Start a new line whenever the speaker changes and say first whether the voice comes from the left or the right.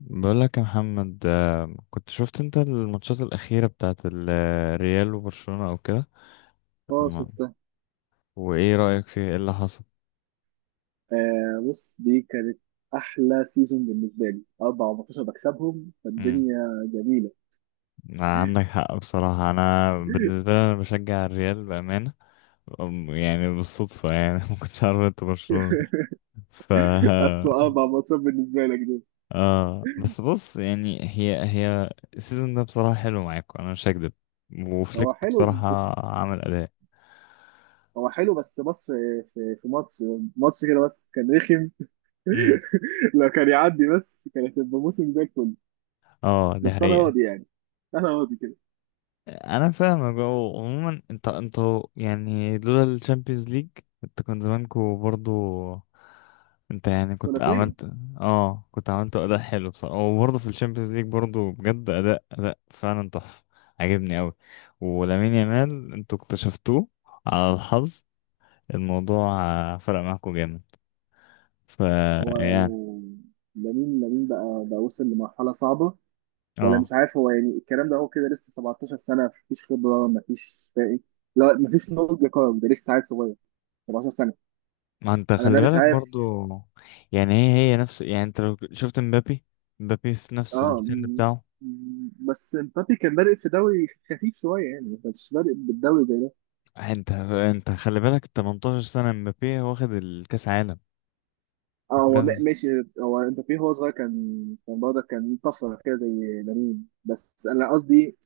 left: بقول لك يا محمد، كنت شفت انت الماتشات الأخيرة بتاعت الريال وبرشلونة او كده.
right: اه
left: الم-
right: شفتها.
left: وايه رأيك فيه، ايه اللي حصل؟
right: بص، دي كانت احلى سيزون بالنسبه لي، 4 ماتشات بكسبهم
left: امم.
right: فالدنيا جميله.
left: عندك حق، بصراحة انا بالنسبة لي انا بشجع الريال بأمانة. يعني بالصدفة يعني ما كنتش عارف انت برشلونة. ف
right: اسوء 4 ماتشات بالنسبه لك دول.
left: اه، بس بص يعني هي هي السيزون ده بصراحة حلو معاكم، انا مش هكدب،
right: هو
left: وفليك
right: حلو
left: بصراحة
right: بس.
left: عمل أداء.
right: هو حلو بس بص، في ماتش، كده بس كان رخم.
left: امم،
right: لو كان يعدي بس، كانت هتبقى موسم زي الفل.
left: اه دي
right: بس انا
left: حقيقة.
right: راضي يعني، انا راضي كده.
left: انا فاهمك، هو عموما انتوا يعني لولا الشامبيونز ليج انت كان زمانكوا برضو، انت يعني كنت
right: ثلاثيه.
left: عملت. اه، كنت عملت اداء حلو بصراحه، وبرضه في الشامبيونز ليج برضه بجد اداء فعلا تحفه، عجبني قوي. ولامين يامال انتوا اكتشفتوه على الحظ. الموضوع فرق معاكوا جامد. ف يعني،
right: هو لامين، بقى وصل لمرحله صعبه، ولا مش
left: اه.
right: عارف. هو يعني الكلام ده هو كده لسه 17 سنه، مفيش خبره، مفيش فاهم. لا، مفيش نضج يا كرم، ده لسه عيل صغير، 17 سنه.
left: ما انت
right: انا ده
left: خلي
right: مش
left: بالك
right: عارف.
left: برضو، يعني هي هي نفس، يعني انت لو شفت مبابي. مبابي في نفس
right: اه،
left: السن بتاعه،
right: بس مبابي كان بادئ في دوري خفيف شويه يعني، ما كانش بادئ بالدوري زي ده.
left: انت خلي بالك 18 سنة مبابي واخد الكأس عالم.
right: اه هو
left: بتكلم-
right: ماشي. هو مبابي هو صغير كان، برضه كان طفره كده زي لامين، بس انا قصدي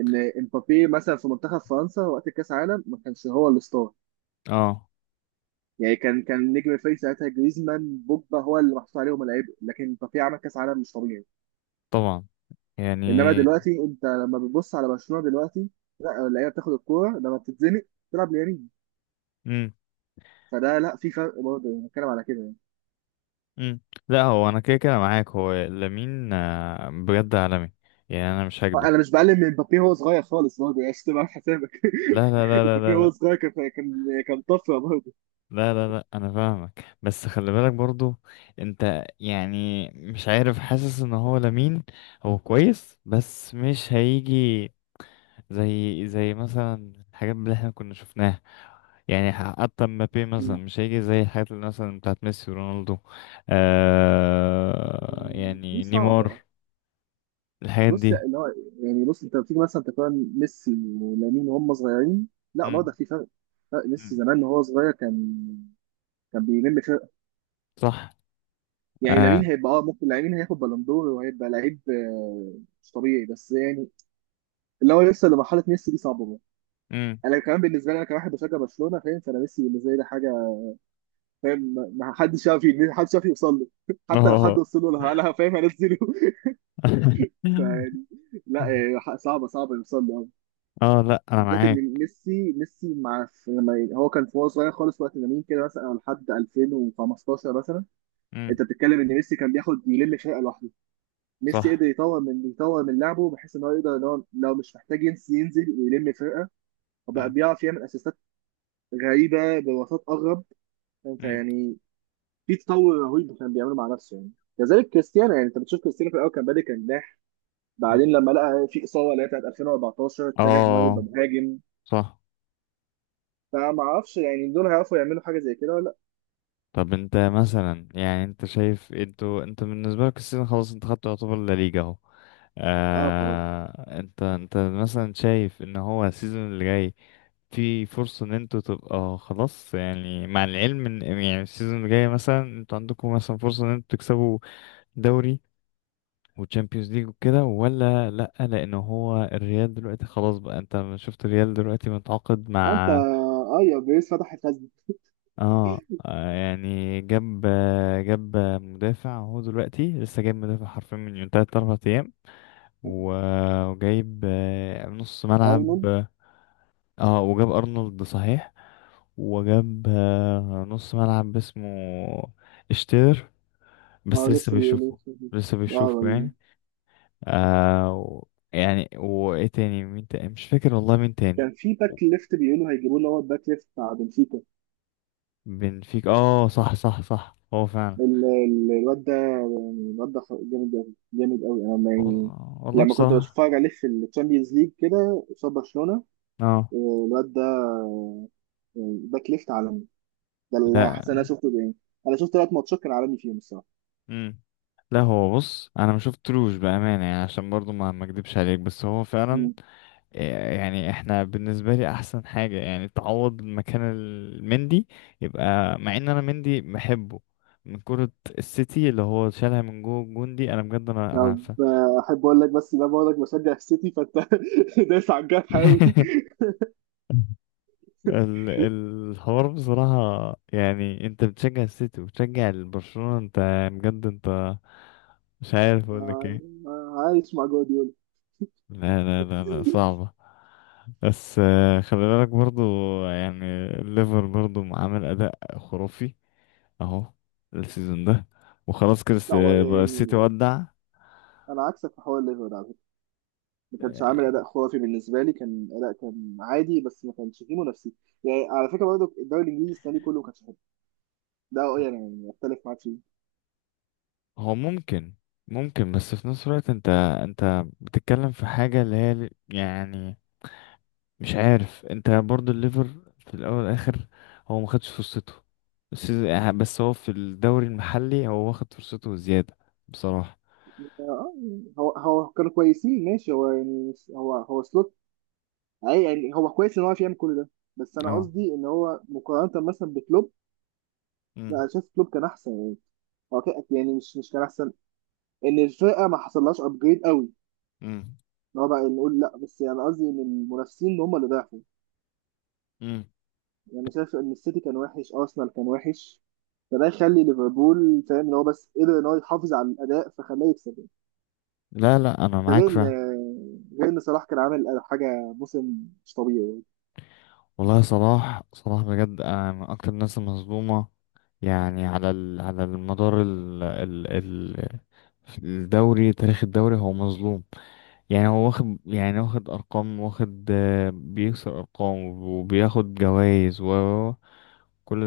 right: ان مبابي مثلا في منتخب فرنسا وقت كاس العالم ما كانش هو الستار.
left: اه،
right: يعني كان نجم الفريق ساعتها، جريزمان بوجبا هو اللي محطوط عليهم العبء، لكن بافيه عمل كاس عالم مش طبيعي.
left: طبعا يعني.
right: انما دلوقتي انت لما بتبص على برشلونه دلوقتي، لا، اللعيبه بتاخد الكوره لما بتتزنق تلعب ليمين.
left: امم،
right: فده، لا في فرق برضه، يعني بتكلم على كده يعني.
left: امم. لا، هو انا كده كده معاك، هو لامين بجد عالمي، يعني انا مش
right: آه،
left: هكدب.
right: انا مش بقلل من مبابي، هو صغير خالص برضه، يعني عشان تبقى عامل حسابك.
left: لا لا لا
right: مبابي
left: لا
right: هو
left: لا،
right: صغير كان، طفره برضه.
left: لا لا لا لا انا فاهمك، بس خلي بالك برضو. انت يعني مش عارف، حاسس ان هو لامين هو كويس بس مش هيجي زي مثلا الحاجات اللي احنا كنا شفناها. يعني حتى مبابي مثلا مش هيجي زي الحاجات اللي مثلا بتاعت ميسي ورونالدو،
right: دي
left: يعني
right: صعبه.
left: نيمار، الحاجات
right: بص
left: دي.
right: اللي هو، يعني بص انت لما تيجي مثلا تقارن ميسي ولامين وهم صغيرين، لا
left: امم،
right: برضه في فرق. فرق ميسي
left: امم،
right: زمان وهو صغير كان، كان بيلم فرق.
left: صح،
right: يعني
left: اه،
right: لامين هيبقى، اه ممكن لامين هياخد بالون دور وهيبقى لعيب، مش طبيعي، بس يعني اللي هو لسه لمرحله ميسي دي صعبه برضه.
left: امم،
right: انا كمان بالنسبه لي، انا كواحد بشجع برشلونه فاهم، فانا ميسي بالنسبه لي ده حاجه فاهم. ما حدش يعرف، ما حدش يعرف يوصل له. حتى لو
left: اه
right: حد وصل له، انا فاهم هنزله. فيعني لا، يعني صعبه، صعبه يوصل له.
left: اه. لا، انا
right: بالذات ان
left: معاك.
right: ميسي، ميسي مع في لما هو كان في وهو صغير خالص وقت لامين كده، مثلا لحد 2015 مثلا،
left: امم،
right: انت بتتكلم ان ميسي كان بياخد يلم فرقه لوحده. ميسي قدر
left: صح،
right: يطور من لعبه بحيث ان هو يقدر ان هو لو مش محتاج ينزل، ينزل ويلم فرقه، وبقى
left: امم،
right: بيعرف يعمل اسيستات غريبه بوساط اغرب، انت
left: امم،
right: يعني. في تطور رهيب كان بيعمله مع نفسه يعني. كذلك كريستيانو، يعني انت بتشوف كريستيانو في الاول كان بادئ كجناح،
left: امم.
right: بعدين لما لقى في اصابه اللي هي بتاعت 2014 اتجه ان هو يبقى
left: اه،
right: مهاجم.
left: صح.
right: فما اعرفش يعني دول هيعرفوا يعملوا حاجه زي كده ولا.
left: طب انت مثلا، يعني انت شايف انت بالنسبه لك السيزون خلاص، انت خدت يعتبر لا ليجا اهو.
right: اه خلاص.
left: انت مثلا شايف ان هو السيزون اللي جاي في فرصة ان انتوا تبقى خلاص، يعني مع العلم ان يعني السيزون اللي جاي مثلا انتوا عندكم مثلا فرصة ان انتوا تكسبوا دوري وتشامبيونز ليج وكده، ولا لأ؟ لأن هو الريال دلوقتي خلاص، بقى انت ما شفت الريال دلوقتي متعاقد
right: انت
left: مع،
right: يا بيس فتح الخزنة.
left: يعني جاب مدافع. هو دلوقتي لسه جايب مدافع حرفيا من يوم تلات أربع أيام. وجايب نص ملعب.
right: ارنولد.
left: اه، وجاب ارنولد صحيح. وجاب نص ملعب اسمه اشتير،
right: اه
left: بس لسه
right: لسه بيقولوا.
left: بيشوفه. لسه
right: اه
left: بيشوفه
right: ولا-
left: يعني. آه و- يعني وايه تاني، مين تاني؟ مش فاكر والله مين تاني.
right: كان في باك ليفت بيقولوا هيجيبوا له، هو الباك ليفت بتاع بنفيكا.
left: بنفيك، اه صح صح صح، هو فعلا.
right: الواد ده، جامد قوي جامد قوي، انا يعني
left: والله والله
right: لما كنت
left: بصراحة.
right: بتفرج عليه في الشامبيونز ليج كده قصاد برشلونة،
left: اه،
right: آه، الواد ده يعني باك ليفت عالمي. ده اللي حاسس انا
left: لا،
right: شفته يعني، انا شفت 3 ماتشات كان عالمي فيهم الصراحة.
left: امم. لا، هو بص انا ما شفتلوش بأمانة يعني، عشان برضو ما اكدبش عليك، بس هو فعلا.
right: مم.
left: يعني احنا، بالنسبة لي احسن حاجة يعني تعوض مكان المندي يبقى، مع ان انا مندي بحبه من كرة السيتي اللي هو شالها من جوه الجون دي، انا بجد انا
right: طب
left: عارفة.
right: احب اقول لك، بس ده بقول لك بشجع السيتي فانت دايس على الجرح قوي.
left: الحوار بصراحة، يعني انت بتشجع السيتي وبتشجع برشلونة، انت بجد، انت مش عارف اقول لك ايه.
right: آه، عايش مع جوارديولا.
left: لا لا لا لا، صعبة. بس خلي بالك برضو، يعني الليفر برضو عامل اداء خرافي اهو السيزون ده. وخلاص كده
right: لا هو
left: بقى السيتي
right: يعني،
left: ودع.
right: انا عكسك في حوار ليفربول على فكره. ما كانش عامل
left: آه،
right: اداء خرافي بالنسبه لي، كان اداء كان عادي بس ما كانش فيه منافسين. يعني على فكره برضه، الدوري الانجليزي السنه دي كله ما كانش حلو، ده يعني اختلف معاك فيه.
left: هو ممكن، ممكن، بس في نفس الوقت انت بتتكلم في حاجة اللي هي يعني مش عارف. انت برضو الليفر في الاول والاخر هو ما خدش فرصته. بس هو في الدوري المحلي هو واخد فرصته زيادة بصراحة.
right: آه، هو كانوا كويسين ماشي، هو يعني هو سلوت. يعني هو كويس ان هو عارف يعمل كل ده، بس انا
left: اه،
right: قصدي ان هو مقارنه مثلا بكلوب، لا
left: امم،
right: انا شايف كلوب كان احسن يعني. هو يعني مش كان احسن، ان الفرقه ما حصلهاش ابجريد قوي
left: امم،
right: اللي هو، بقى نقول لا بس يعني قصدي ان المنافسين هم اللي ضعفوا.
left: امم.
right: يعني انا شايف ان السيتي كان وحش، ارسنال كان وحش، فده يخلي ليفربول فاهم ان هو بس قدر ان هو يحافظ على الاداء فخلاه يكسب يعني.
left: لا لا، انا
right: ده
left: معاك
right: غير ان،
left: فعلا.
right: صلاح كان عامل حاجه، موسم مش طبيعي يعني.
left: والله، صلاح صلاح بجد من اكتر الناس المظلومه، يعني على المدار الدوري، تاريخ الدوري هو مظلوم. يعني هو واخد ارقام، واخد بيكسر ارقام، وبياخد جوائز وكل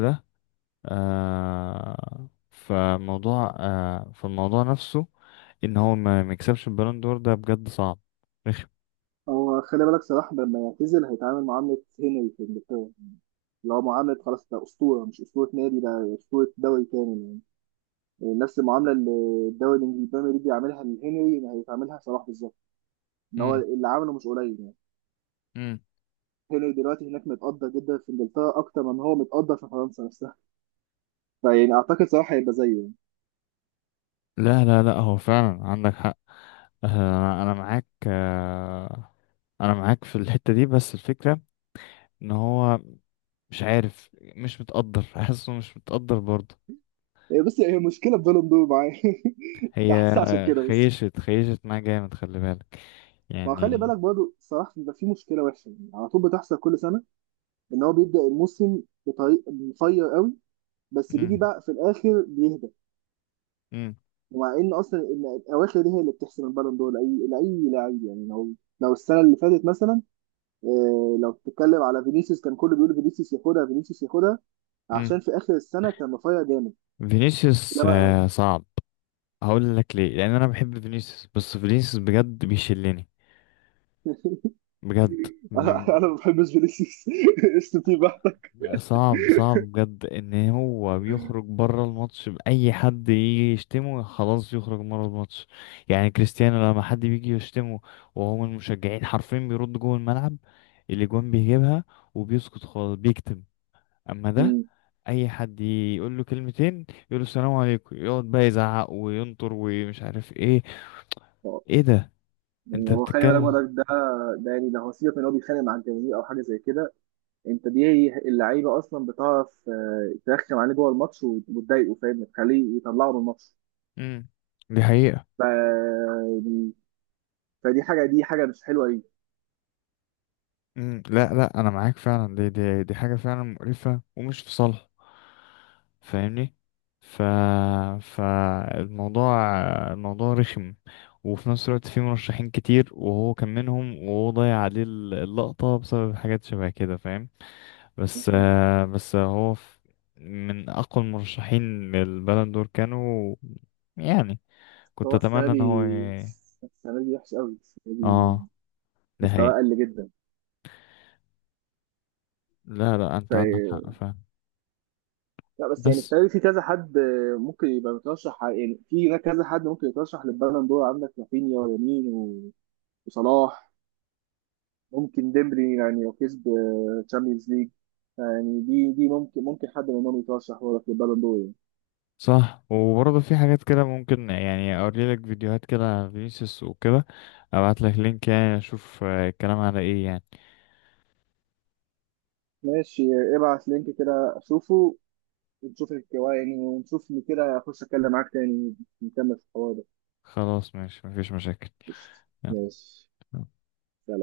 left: ده. آه فموضوع آه فالموضوع نفسه ان هو ما يكسبش البالون دور، ده بجد صعب رخم.
right: هو خلي بالك، صلاح لما يعتزل هيتعامل معامله هنري في انجلترا، اللي هو معامله خلاص، ده اسطوره، مش اسطوره نادي، ده اسطوره دوري كامل يعني. يعني نفس المعامله اللي الدوري الانجليزي البريمير ليج بيعملها لهنري هيتعاملها صلاح بالظبط، ان هو
left: امم،
right: اللي عمله مش قليل يعني.
left: امم.
right: هنري دلوقتي هناك متقدر جدا في انجلترا، اكتر من هو متقدر في فرنسا نفسها، فيعني اعتقد صلاح هيبقى زيه يعني.
left: لا لا لا، هو فعلا عندك حق. أنا معاك انا معاك في الحتة دي، بس الفكرة ان هو مش عارف، مش متقدر حاسه مش متقدر برضه.
right: إيه، بس هي مشكله في بالون دور معاه،
left: هي
right: ده حاسس عشان كده بس.
left: خيشت معاه جامد، خلي بالك
right: ما خلي
left: يعني.
right: بالك برضه، صلاح بيبقى فيه مشكله وحشه يعني على طول بتحصل كل سنه، ان هو بيبدا الموسم بطريق مفير قوي، بس بيجي
left: مم.
right: بقى في الاخر بيهدى،
left: مم.
right: ومع ان اصلا إن الاواخر دي هي اللي بتحسم البالون دور لاي لعيب يعني. لو، لو السنه اللي فاتت مثلا، إيه لو بتتكلم على فينيسيوس، كان كله بيقول فينيسيوس ياخدها فينيسيوس ياخدها،
left: مم.
right: عشان في اخر السنه كان رفيع جامد.
left: فينيسيوس
right: انما
left: صعب. هقول لك ليه، لان انا بحب فينيسيوس بس فينيسيوس بجد بيشلني بجد.
right: انا أنا ما بحبش فينيسيوس قشط فيه بحتة.
left: صعب، صعب بجد ان هو بيخرج بره الماتش. باي حد يجي يشتمه خلاص يخرج بره الماتش. يعني كريستيانو، لما حد بيجي يشتمه وهو من المشجعين حرفيا بيرد جوه الملعب اللي جون بيجيبها، وبيسكت خالص، بيكتم. اما ده،
right: مم.
left: اي حد يقول له كلمتين، يقول له السلام عليكم، يقعد بقى يزعق وينطر ومش عارف ايه.
right: هو-
left: ايه ده
right: يعني
left: انت
right: هو خلي بالك
left: بتتكلم؟
right: برضك ده، ده يعني ده هو سيبك من إن هو بيتخانق مع الجماهير او حاجه زي كده، انت دي اللعيبه اصلا بتعرف ترخم عليه جوه الماتش وتضايقه فاهم، تخليه يطلعه من الماتش.
left: امم، دي حقيقة.
right: ف يعني- فدي حاجه، دي حاجه مش حلوه ليه.
left: مم، لا لا انا معاك فعلا، دي حاجه فعلا مقرفه ومش في صالح، فاهمني. ف فالموضوع الموضوع رخم. وفي نفس الوقت في مرشحين كتير وهو كان منهم، وهو ضيع عليه اللقطه بسبب حاجات شبه كده، فاهم؟ بس
right: أنت-
left: بس هو من اقوى المرشحين للبالون دور كانوا. يعني كنت
right: هو السنه
left: اتمنى ان هو
right: دي، السنه دي وحش قوي السنه دي،
left: اه ده هي.
right: مستواه قل جدا.
left: لا لا، انت عندك حق فعلا،
right: لا بس يعني
left: بس
right: السنه دي في كذا حد ممكن يبقى مترشح يعني في هناك كذا حد ممكن يترشح للبالون دور. عندك رافينيا، ويمين وصلاح، ممكن ديمبلي يعني لو كسب تشامبيونز ليج، يعني دي ممكن، حد منهم يترشح برضه للبالون دور يعني.
left: صح. وبرضه في حاجات كده ممكن، يعني اوري لك فيديوهات كده على فينيسيوس وكده، ابعت لك لينك يعني، اشوف الكلام على ايه يعني.
right: ماشي، ابعت لينك كده اشوفه، ونشوف الكوا يعني، ونشوف إن كده اخش اتكلم معاك تاني، نكمل في الحوار ده.
left: خلاص ماشي، مفيش مشاكل.
right: قشطة.
left: يلا.
right: ماشي. سلام.